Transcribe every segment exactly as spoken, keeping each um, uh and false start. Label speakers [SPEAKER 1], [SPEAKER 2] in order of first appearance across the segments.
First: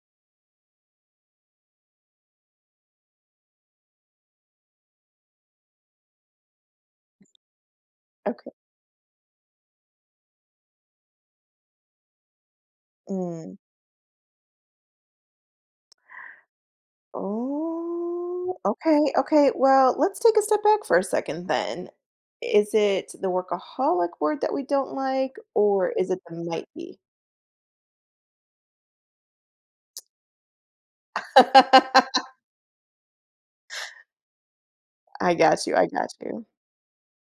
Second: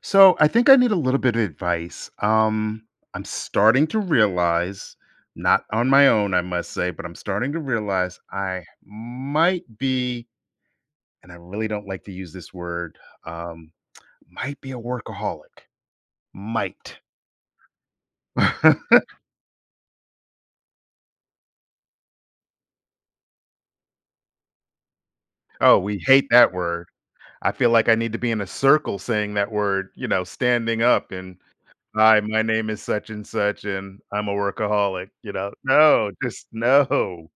[SPEAKER 1] So I think I need a little bit of advice. Um, I'm starting to realize, not on my own, I must say, but I'm starting to realize
[SPEAKER 2] Okay.
[SPEAKER 1] I might be, and I really don't like to use this word,
[SPEAKER 2] Mm.
[SPEAKER 1] um, might be a workaholic. Might.
[SPEAKER 2] Oh, okay, okay. Well, let's take a step back for a second then. Is it the workaholic word that we don't like,
[SPEAKER 1] Oh,
[SPEAKER 2] or
[SPEAKER 1] we
[SPEAKER 2] is it
[SPEAKER 1] hate
[SPEAKER 2] the
[SPEAKER 1] that
[SPEAKER 2] might
[SPEAKER 1] word.
[SPEAKER 2] be?
[SPEAKER 1] I feel like I need to be in a circle saying that word, you know, standing up and hi, my name is such and such, and I'm a workaholic, you
[SPEAKER 2] I
[SPEAKER 1] know.
[SPEAKER 2] got you, I got
[SPEAKER 1] No,
[SPEAKER 2] you.
[SPEAKER 1] just no.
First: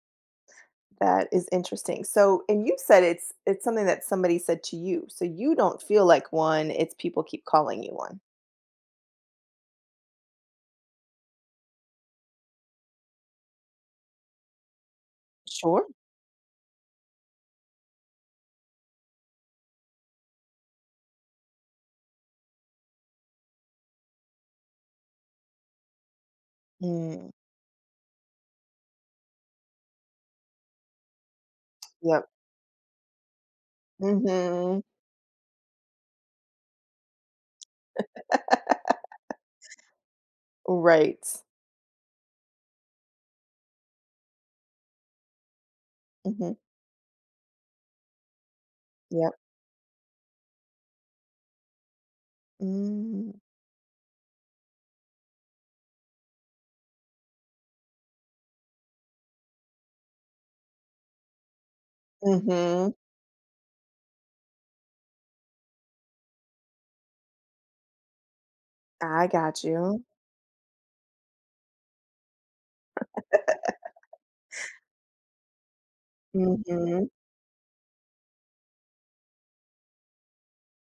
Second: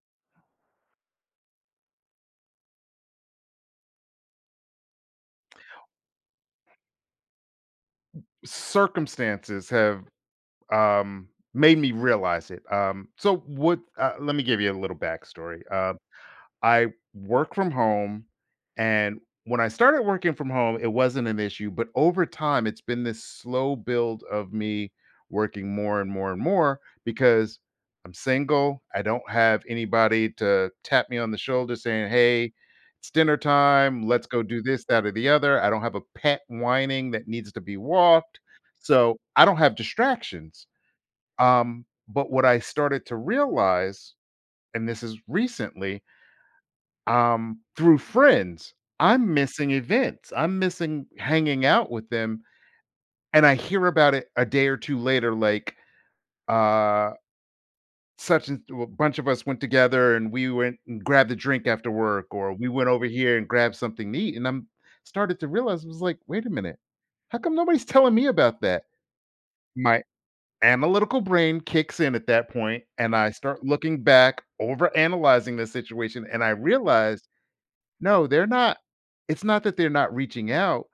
[SPEAKER 2] That is interesting. So, and you said it's it's something that somebody said to you. So you don't feel like one, it's people keep calling you one.
[SPEAKER 1] Circumstances have um, made me realize it. Um, so what? Uh, let me give you a little backstory.
[SPEAKER 2] Sure.
[SPEAKER 1] Uh, I work from home, and when I started working from home, it wasn't an issue. But over time, it's been this slow build of me working more and more and more
[SPEAKER 2] Mm.
[SPEAKER 1] because I'm single. I don't have anybody to tap me on the shoulder saying,
[SPEAKER 2] Yep.
[SPEAKER 1] "Hey." It's dinner time. Let's go do
[SPEAKER 2] Mm-hmm.
[SPEAKER 1] this, that, or the other. I don't have a pet whining that needs to be walked. So I don't have distractions.
[SPEAKER 2] Right.
[SPEAKER 1] Um, but what I started to realize, and this is recently,
[SPEAKER 2] Mm-hmm.
[SPEAKER 1] um, through friends, I'm
[SPEAKER 2] Yep.
[SPEAKER 1] missing events. I'm missing hanging out with them.
[SPEAKER 2] Mm.
[SPEAKER 1] And I hear about it a day or two later, like uh such and a bunch of us went together and we went and grabbed a drink after work, or we went
[SPEAKER 2] Mm-hmm.
[SPEAKER 1] over here and grabbed something to eat. And I'm started to realize I was like, wait a minute, how come nobody's telling me about that?
[SPEAKER 2] I got
[SPEAKER 1] My
[SPEAKER 2] you.
[SPEAKER 1] analytical brain kicks in at that point, and I start looking back, over analyzing the situation, and I
[SPEAKER 2] Mhm,
[SPEAKER 1] realized, no, they're not, it's not that they're not reaching out,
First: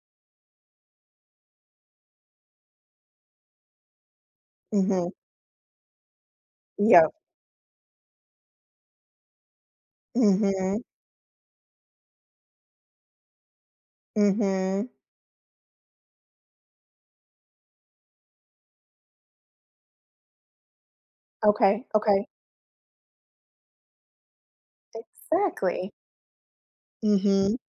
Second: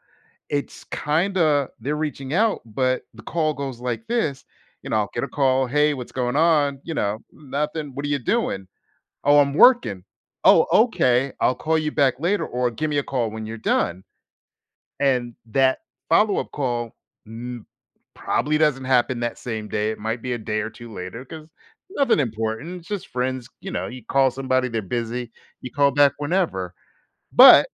[SPEAKER 1] it's kinda they're reaching out, but the call goes like this, you know, I'll
[SPEAKER 2] mhm,
[SPEAKER 1] get a call, "Hey, what's going on?" You
[SPEAKER 2] yeah,
[SPEAKER 1] know, "Nothing, what are you doing?" "Oh, I'm working." "Oh,
[SPEAKER 2] mhm,
[SPEAKER 1] okay, I'll call you back later," or "Give me a call when you're done."
[SPEAKER 2] mhm.
[SPEAKER 1] And that follow-up call m probably doesn't happen that same day, it might be a day or two later because
[SPEAKER 2] Okay,
[SPEAKER 1] nothing
[SPEAKER 2] okay,
[SPEAKER 1] important, it's just friends, you know, you call somebody, they're busy, you call
[SPEAKER 2] exactly.
[SPEAKER 1] back whenever.
[SPEAKER 2] Mhm,
[SPEAKER 1] But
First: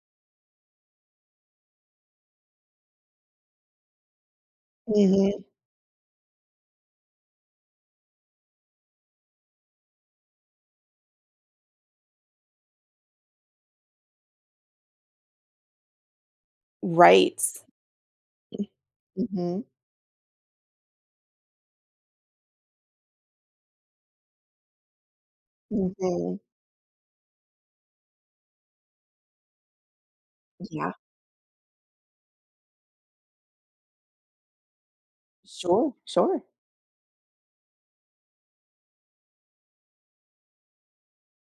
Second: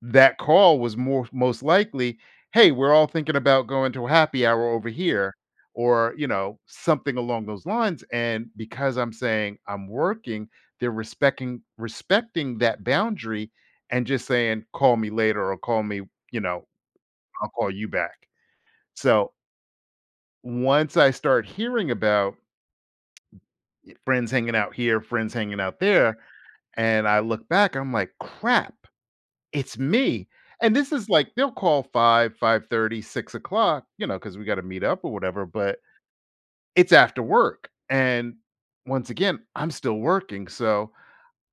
[SPEAKER 1] that call was more most likely, "Hey, we're all thinking about going to a happy hour over here,"
[SPEAKER 2] mhm.
[SPEAKER 1] or, you know, something along those lines, and because I'm saying I'm working, they're respecting respecting that boundary and just saying, "Call me later," or "Call me," you know,
[SPEAKER 2] Right.
[SPEAKER 1] I'll call you back. So
[SPEAKER 2] Mhm,
[SPEAKER 1] once I start hearing about friends hanging out here, friends hanging out there,
[SPEAKER 2] mhm.
[SPEAKER 1] and I look back, I'm like, crap, it's me. And
[SPEAKER 2] Yeah,
[SPEAKER 1] this is like they'll call five, five thirty, six o'clock, you know, because we got to meet up or whatever, but
[SPEAKER 2] sure, sure.
[SPEAKER 1] it's after work. And once again, I'm still working. So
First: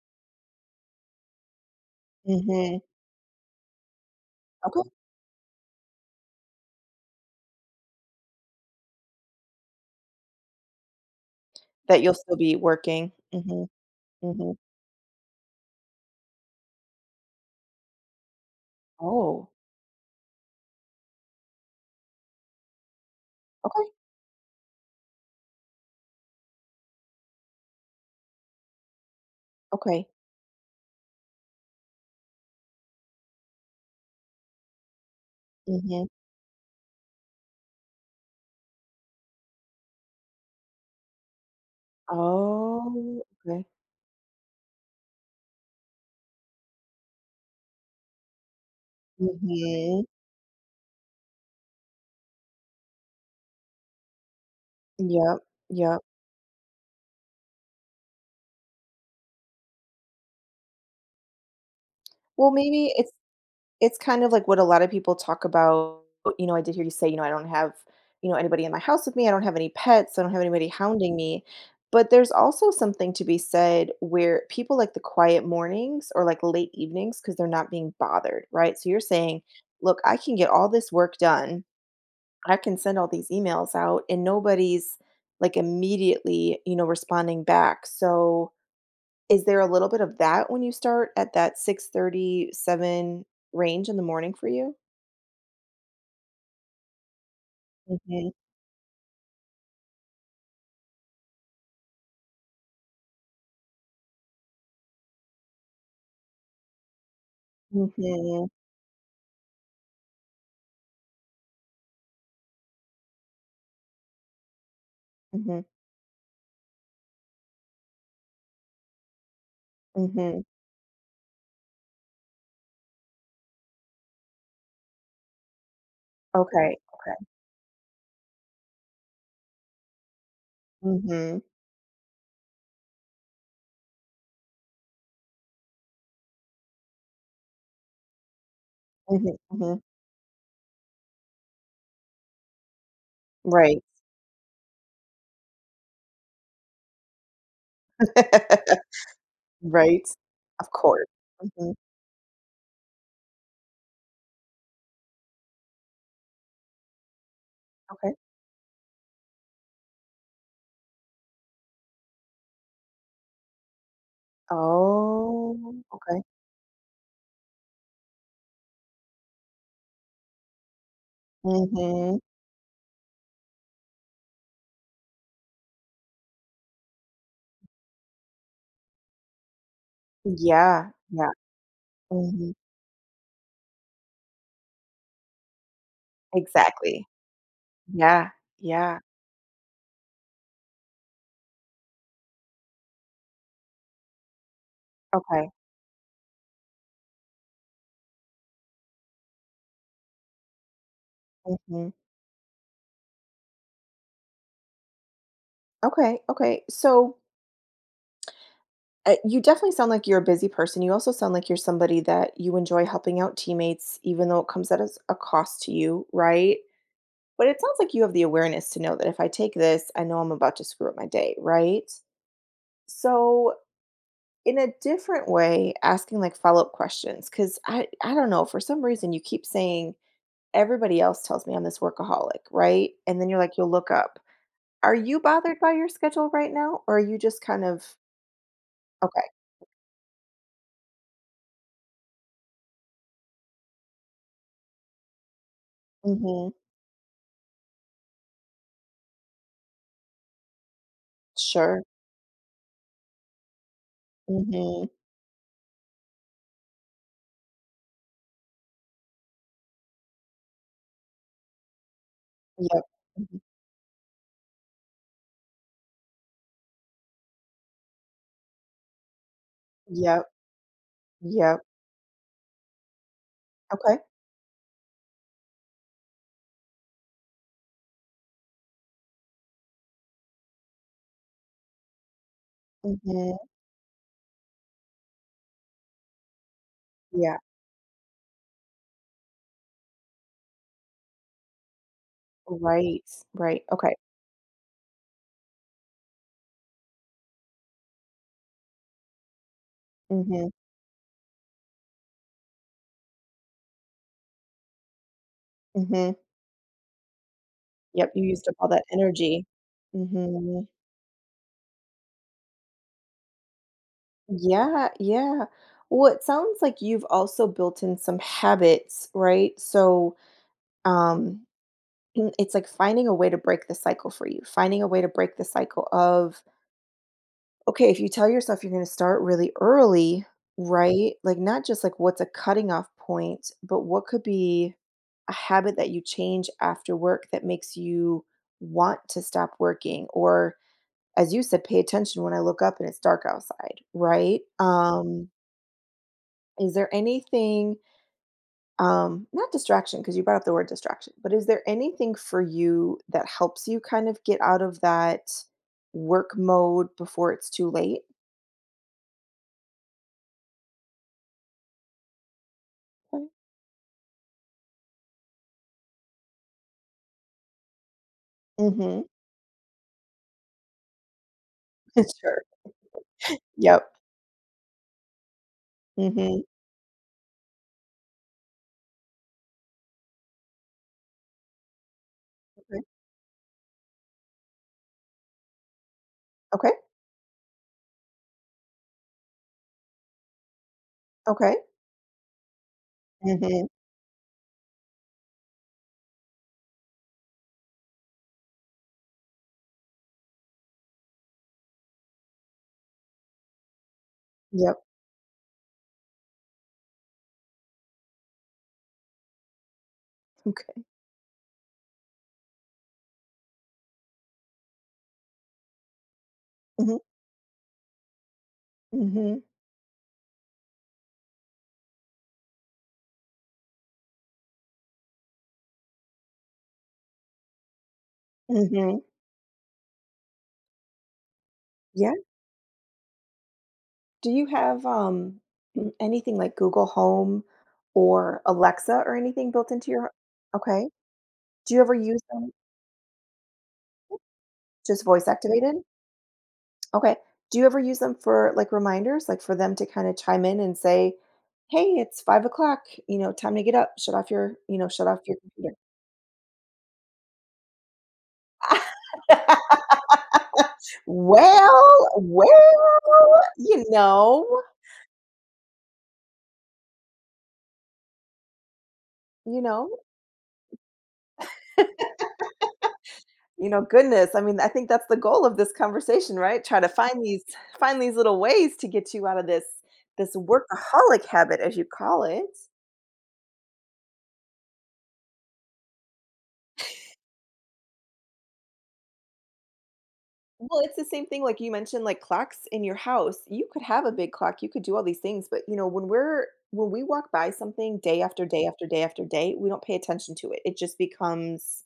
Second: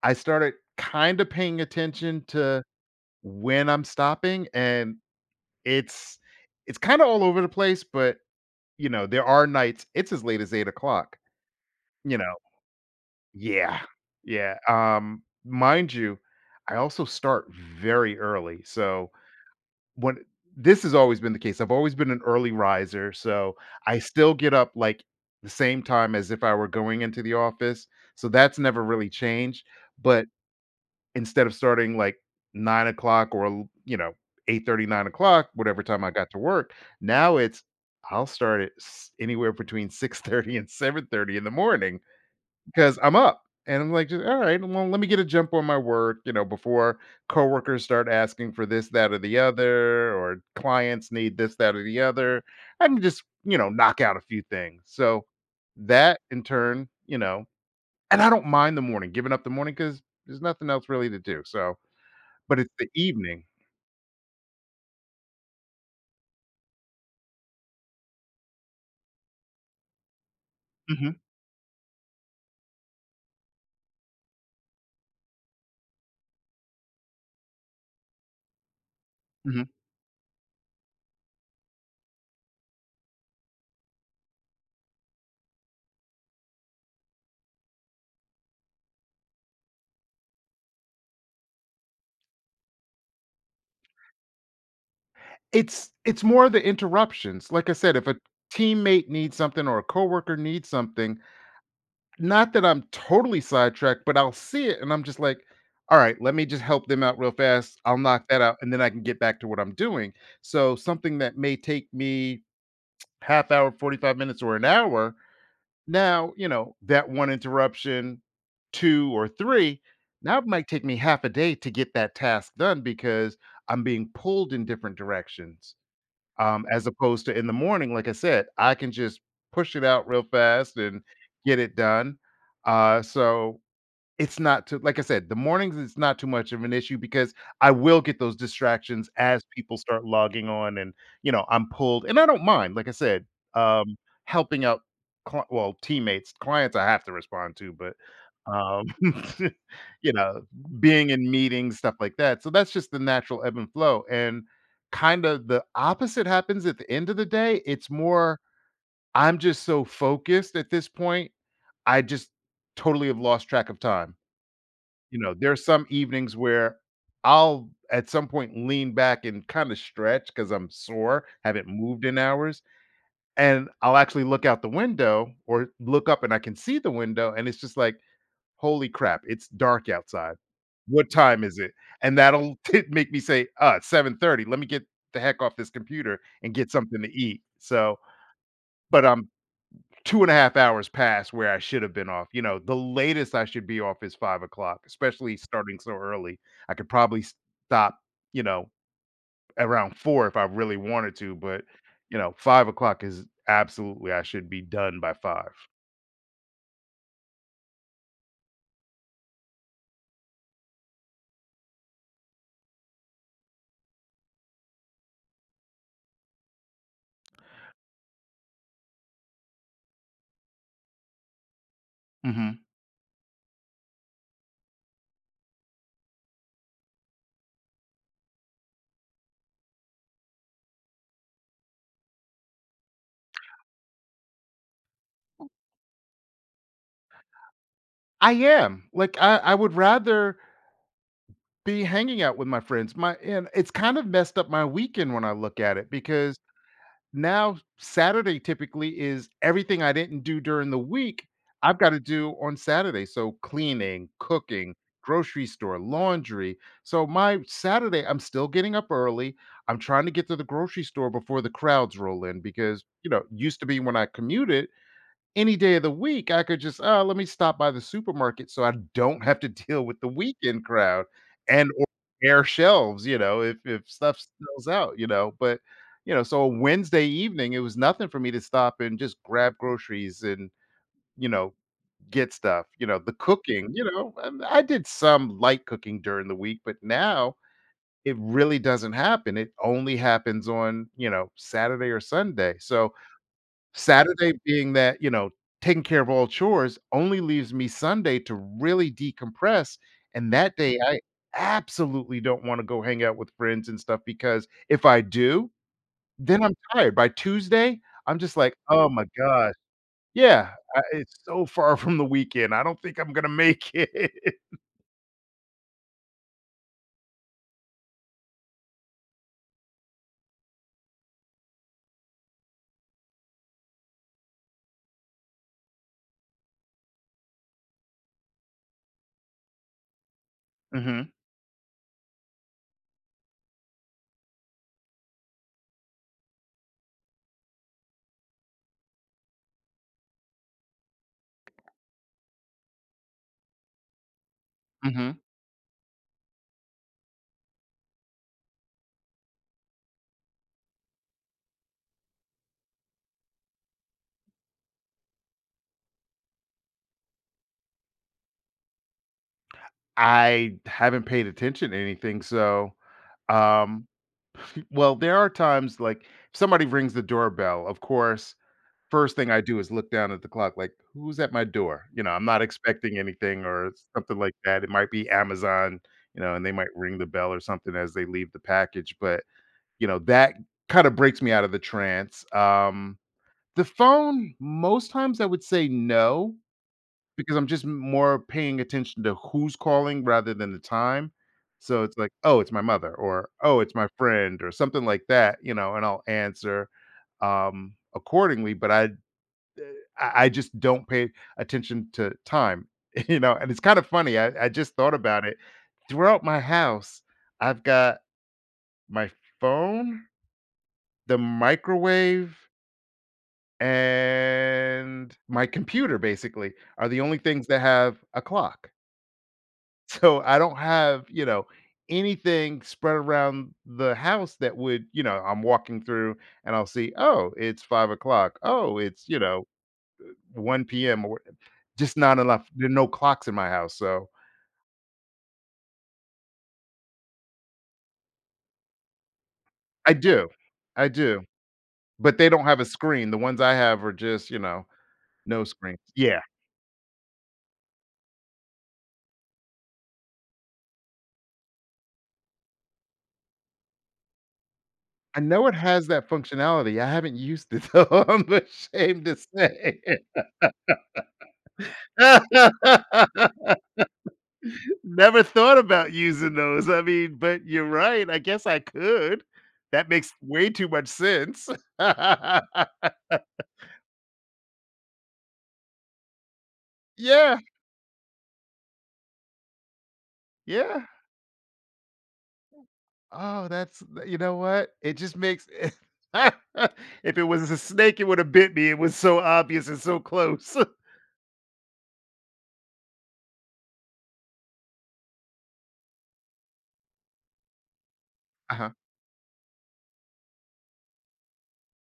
[SPEAKER 1] I started kind of paying attention to
[SPEAKER 2] Mhm,
[SPEAKER 1] when I'm stopping.
[SPEAKER 2] okay.
[SPEAKER 1] And it's it's kind of all over the place, but you know, there are nights it's as late as eight o'clock.
[SPEAKER 2] That you'll
[SPEAKER 1] You know?
[SPEAKER 2] still be working. Mhm,
[SPEAKER 1] Yeah, yeah,
[SPEAKER 2] mhm.
[SPEAKER 1] um, mind you, I also start very early, so
[SPEAKER 2] Oh,
[SPEAKER 1] when this has always been the case, I've always been an early riser, so
[SPEAKER 2] okay,
[SPEAKER 1] I still get up, like, the same time as if I were going into the office, so that's never really changed,
[SPEAKER 2] okay.
[SPEAKER 1] but instead of starting like 9 o'clock or, you know, eight thirty, nine o'clock, whatever time
[SPEAKER 2] Mhm.
[SPEAKER 1] I got to work, now it's I'll start at s- anywhere between six thirty and seven thirty in the morning because I'm
[SPEAKER 2] Oh,
[SPEAKER 1] up.
[SPEAKER 2] okay.
[SPEAKER 1] And I'm like, just, all right, well, let me get a jump on my work, you know, before coworkers start asking for this, that, or the
[SPEAKER 2] Mhm.
[SPEAKER 1] other, or clients need this, that, or the other. I can just, you know, knock out a few things. So
[SPEAKER 2] Yep, yep.
[SPEAKER 1] that in turn, you know, and I don't mind the morning, giving up the morning because there's nothing else really to do. So
[SPEAKER 2] Well,
[SPEAKER 1] but it's the
[SPEAKER 2] maybe it's
[SPEAKER 1] evening.
[SPEAKER 2] It's kind of like what a lot of people talk about, you know, I did hear you say, you know, "I don't have, you know, anybody in my house with me. I don't have any pets. I don't have anybody
[SPEAKER 1] Mhm,
[SPEAKER 2] hounding me." But there's also something to be said where people like the quiet mornings or, like, late evenings because 'cause they're not being bothered, right? So you're saying,
[SPEAKER 1] mhm.
[SPEAKER 2] "Look, I can get all this work done. I can send all these emails out, and nobody's, like, immediately, you know, responding back." So is there a little bit of that when you start at that six thirty seven range in the morning for you?
[SPEAKER 1] It's it's more the interruptions. Like I said, if a
[SPEAKER 2] Mhm,
[SPEAKER 1] teammate needs something or a coworker needs something, not that I'm totally sidetracked, but I'll see it and I'm just like, "Alright, let me just help them out real fast. I'll knock that
[SPEAKER 2] mhm,
[SPEAKER 1] out, and then I can get back to what I'm doing." So something that may take me half hour, forty-five minutes, or an hour,
[SPEAKER 2] mhm,
[SPEAKER 1] now, you know, that one interruption, two or three, now
[SPEAKER 2] mhm.
[SPEAKER 1] it might take me half a day to get that task done because I'm being pulled in different directions. Um,
[SPEAKER 2] Okay,
[SPEAKER 1] as
[SPEAKER 2] okay.
[SPEAKER 1] opposed to in the morning, like I said, I can just push it out real fast and
[SPEAKER 2] Mhm,
[SPEAKER 1] get it done. Uh, so it's not too like I said, the mornings it's not too much of an issue because I will get those distractions
[SPEAKER 2] mhm,
[SPEAKER 1] as people
[SPEAKER 2] mhm.
[SPEAKER 1] start logging on and, you know, I'm pulled and I don't mind, like I said,
[SPEAKER 2] Right.
[SPEAKER 1] um, helping out cli well, teammates, clients I have to respond to, but, um,
[SPEAKER 2] Right.
[SPEAKER 1] you know,
[SPEAKER 2] Of course.
[SPEAKER 1] being in
[SPEAKER 2] Mhm,
[SPEAKER 1] meetings, stuff like that. So that's just the natural ebb and flow, and kinda the opposite happens at the end of the day. It's
[SPEAKER 2] okay.
[SPEAKER 1] more I'm just so focused at this point, I just totally have lost track of time. You know, there's
[SPEAKER 2] Oh,
[SPEAKER 1] some
[SPEAKER 2] okay.
[SPEAKER 1] evenings where I'll at some point lean back and kind of stretch because I'm sore, haven't moved in
[SPEAKER 2] Mhm.
[SPEAKER 1] hours. And I'll actually look out the window or look up and I can see the window. And it's just like, holy crap, it's dark outside.
[SPEAKER 2] Yeah,
[SPEAKER 1] What
[SPEAKER 2] yeah.
[SPEAKER 1] time is it? And
[SPEAKER 2] Mhm.
[SPEAKER 1] that'll t- make me say, uh, seven thirty. Let me get the heck off this computer and get something
[SPEAKER 2] Exactly.
[SPEAKER 1] to eat. So,
[SPEAKER 2] Yeah, yeah.
[SPEAKER 1] but I'm two and a half hours past where I should have been off. You know, the latest I should be off is five o'clock, especially
[SPEAKER 2] Okay.
[SPEAKER 1] starting so early. I could probably stop, you know, around four if I really wanted to, but,
[SPEAKER 2] Mhm.
[SPEAKER 1] you know, five o'clock is absolutely I should be done by five.
[SPEAKER 2] Okay, okay. So, uh, you definitely sound like you're a busy person. You also sound like you're somebody that you enjoy helping out teammates even though it comes at as a cost to you, right? But it sounds like you have the awareness to know that if I take this, I know I'm about to screw up my day, right?
[SPEAKER 1] Mhm.
[SPEAKER 2] So, in a different way, asking like follow up questions, because I, I don't know, for some reason, you keep saying, everybody else tells me I'm this workaholic, right? And then you're like, you'll look up. Are you bothered by your schedule right now? Or are you just kind of,
[SPEAKER 1] I am. Like,
[SPEAKER 2] okay.
[SPEAKER 1] I I would rather be hanging out with my friends. My and it's kind of messed up my weekend when I look at it because
[SPEAKER 2] Hmm.
[SPEAKER 1] now Saturday typically is everything I didn't do during the week, I've
[SPEAKER 2] Sure.
[SPEAKER 1] got to do on Saturday. So cleaning, cooking,
[SPEAKER 2] Hmm.
[SPEAKER 1] grocery store, laundry. So my Saturday, I'm still getting up early. I'm trying to get to the grocery store before the crowds roll in
[SPEAKER 2] Yep.
[SPEAKER 1] because, you know,
[SPEAKER 2] Mhm.
[SPEAKER 1] used to be when I commuted, any day of the week, I could just, "Oh, let me stop by the supermarket so I don't have to deal with the
[SPEAKER 2] Yep.
[SPEAKER 1] weekend crowd
[SPEAKER 2] Yep.
[SPEAKER 1] and or bare shelves," you know, if if
[SPEAKER 2] Okay.
[SPEAKER 1] stuff sells out, you know, but, you know, so a Wednesday evening, it was nothing for me to stop and just grab groceries and, you know, get stuff, you know, the
[SPEAKER 2] Hmm.
[SPEAKER 1] cooking, you know, and I did some light cooking during the week, but now
[SPEAKER 2] Yeah.
[SPEAKER 1] it really doesn't happen. It only happens on, you know, Saturday or Sunday, so
[SPEAKER 2] Right. Right. Okay.
[SPEAKER 1] Saturday being that, you know, taking care of all chores only leaves me Sunday to really decompress, and
[SPEAKER 2] Hmm.
[SPEAKER 1] that day, I absolutely don't wanna go hang out with friends and stuff because if I do,
[SPEAKER 2] Hmm.
[SPEAKER 1] then I'm tired. By Tuesday,
[SPEAKER 2] Yep,
[SPEAKER 1] I'm
[SPEAKER 2] you
[SPEAKER 1] just
[SPEAKER 2] used
[SPEAKER 1] like,
[SPEAKER 2] up all that
[SPEAKER 1] "Oh my
[SPEAKER 2] energy.
[SPEAKER 1] gosh." Yeah,
[SPEAKER 2] Mhm.
[SPEAKER 1] I it's so far from the weekend. I don't think I'm gonna make it.
[SPEAKER 2] Yeah, yeah. Well, it sounds like you've also built in some habits, right? So, um, mm, it's like finding a way to break the cycle for you, finding a way to break the cycle of, okay, if you tell yourself you're gonna start really early,
[SPEAKER 1] Mhm,
[SPEAKER 2] right? Like, not just like what's a cutting off point, but what could be a habit that you change after work that makes you want to stop working or as you said, pay attention when I look up and it's dark outside, right?
[SPEAKER 1] mhm.
[SPEAKER 2] Um, is there anything, um, not distraction, because you brought up the word distraction, but is there anything for you that helps you kind of get out of that work mode before it's too late?
[SPEAKER 1] I haven't paid attention to anything, so,
[SPEAKER 2] Okay.
[SPEAKER 1] um, p- well, there are times, like, if somebody rings the doorbell, of course
[SPEAKER 2] Mhm.
[SPEAKER 1] First thing I do is look down at the clock, like, "Who's at my door?" You know, I'm not
[SPEAKER 2] Sure.
[SPEAKER 1] expecting anything or
[SPEAKER 2] Yep.
[SPEAKER 1] something like that. It might be Amazon, you know,
[SPEAKER 2] Mhm.
[SPEAKER 1] and they might ring the bell or something as they leave the package, but, you know, that kinda breaks me out of the trance.
[SPEAKER 2] Okay.
[SPEAKER 1] Um, the phone, most times I would say no,
[SPEAKER 2] Okay.
[SPEAKER 1] because I'm just more paying attention to who's calling rather than the time.
[SPEAKER 2] Okay.
[SPEAKER 1] So it's like, "Oh, it's my mother," or, "Oh,
[SPEAKER 2] Mhm.
[SPEAKER 1] it's my friend," or something like that, you know, and I'll answer, um, accordingly, but I I I just don't pay attention to time, you know, and it's kind of funny. I, I just
[SPEAKER 2] Yep.
[SPEAKER 1] thought about it. Throughout my house, I've got my phone,
[SPEAKER 2] Okay.
[SPEAKER 1] the microwave, and my computer basically are the
[SPEAKER 2] Mhm.
[SPEAKER 1] only things that have a clock.
[SPEAKER 2] Mhm.
[SPEAKER 1] So I don't have, you know, anything spread around the house that would, you know, I'm walking through and I'll see, oh, it's five o'clock. Oh,
[SPEAKER 2] Mhm.
[SPEAKER 1] it's, you know, one p m. Just not
[SPEAKER 2] Yeah.
[SPEAKER 1] enough. There are no clocks in my house, so
[SPEAKER 2] Do you have, um, mm, anything like Google Home or Alexa or anything built into
[SPEAKER 1] I
[SPEAKER 2] your
[SPEAKER 1] do, I
[SPEAKER 2] Okay.
[SPEAKER 1] do,
[SPEAKER 2] Do you ever
[SPEAKER 1] but
[SPEAKER 2] use
[SPEAKER 1] they don't
[SPEAKER 2] them
[SPEAKER 1] have a screen. The ones I have are just, you know,
[SPEAKER 2] just voice
[SPEAKER 1] no screens.
[SPEAKER 2] activated?
[SPEAKER 1] Yeah.
[SPEAKER 2] Okay. Do you ever use them for, like, reminders, like, for them to kinda chime in and say, "Hey, it's five o'clock. You know, time to get up. Shut off your you know, shut
[SPEAKER 1] I
[SPEAKER 2] off your
[SPEAKER 1] know it
[SPEAKER 2] computer."
[SPEAKER 1] has that functionality. I haven't used it, though, I'm ashamed to say.
[SPEAKER 2] Well, well, you know,
[SPEAKER 1] Never thought about using those. I mean, but you're right. I guess I could.
[SPEAKER 2] you
[SPEAKER 1] That
[SPEAKER 2] know?
[SPEAKER 1] makes way too much sense.
[SPEAKER 2] You know, goodness, I mean, I think that's the goal of this conversation, right? Try to find
[SPEAKER 1] Yeah,
[SPEAKER 2] these find these little ways to get you out of this this
[SPEAKER 1] yeah.
[SPEAKER 2] workaholic habit, as you call it.
[SPEAKER 1] Oh, that's you know what? It just makes if it was a snake, it would have bit me. It was so obvious and so close.
[SPEAKER 2] Well, it's the same thing like you mentioned, like clocks in your house. You could have a big clock, you could do all these things, but you know, when we're when we walk by something day after day
[SPEAKER 1] Uh-huh.
[SPEAKER 2] after day after day, we don't pay attention to it. It just becomes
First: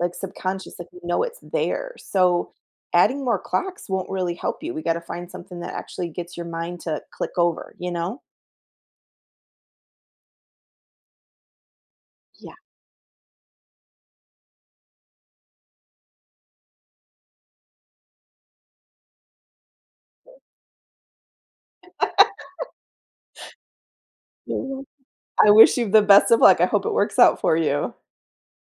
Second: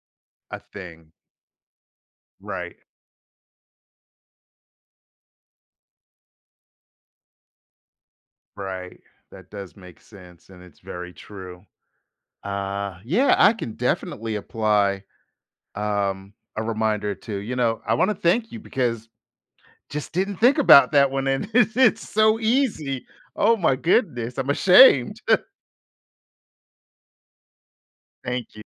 [SPEAKER 2] like
[SPEAKER 1] A
[SPEAKER 2] subconscious, like we
[SPEAKER 1] thing.
[SPEAKER 2] know it's there. So
[SPEAKER 1] Right,
[SPEAKER 2] adding more clocks won't really help you. We got to find something that actually gets your mind to click over, you know?
[SPEAKER 1] right. That does make sense, and it's very true.
[SPEAKER 2] Yeah.
[SPEAKER 1] Uh, yeah, I can definitely apply um, a reminder to. You know, I want to thank you because just didn't think about that one, and it's, it's so easy. Oh my goodness, I'm
[SPEAKER 2] Yeah.
[SPEAKER 1] ashamed.
[SPEAKER 2] I wish you the best of luck. I hope it works out for you.
[SPEAKER 1] Thank you.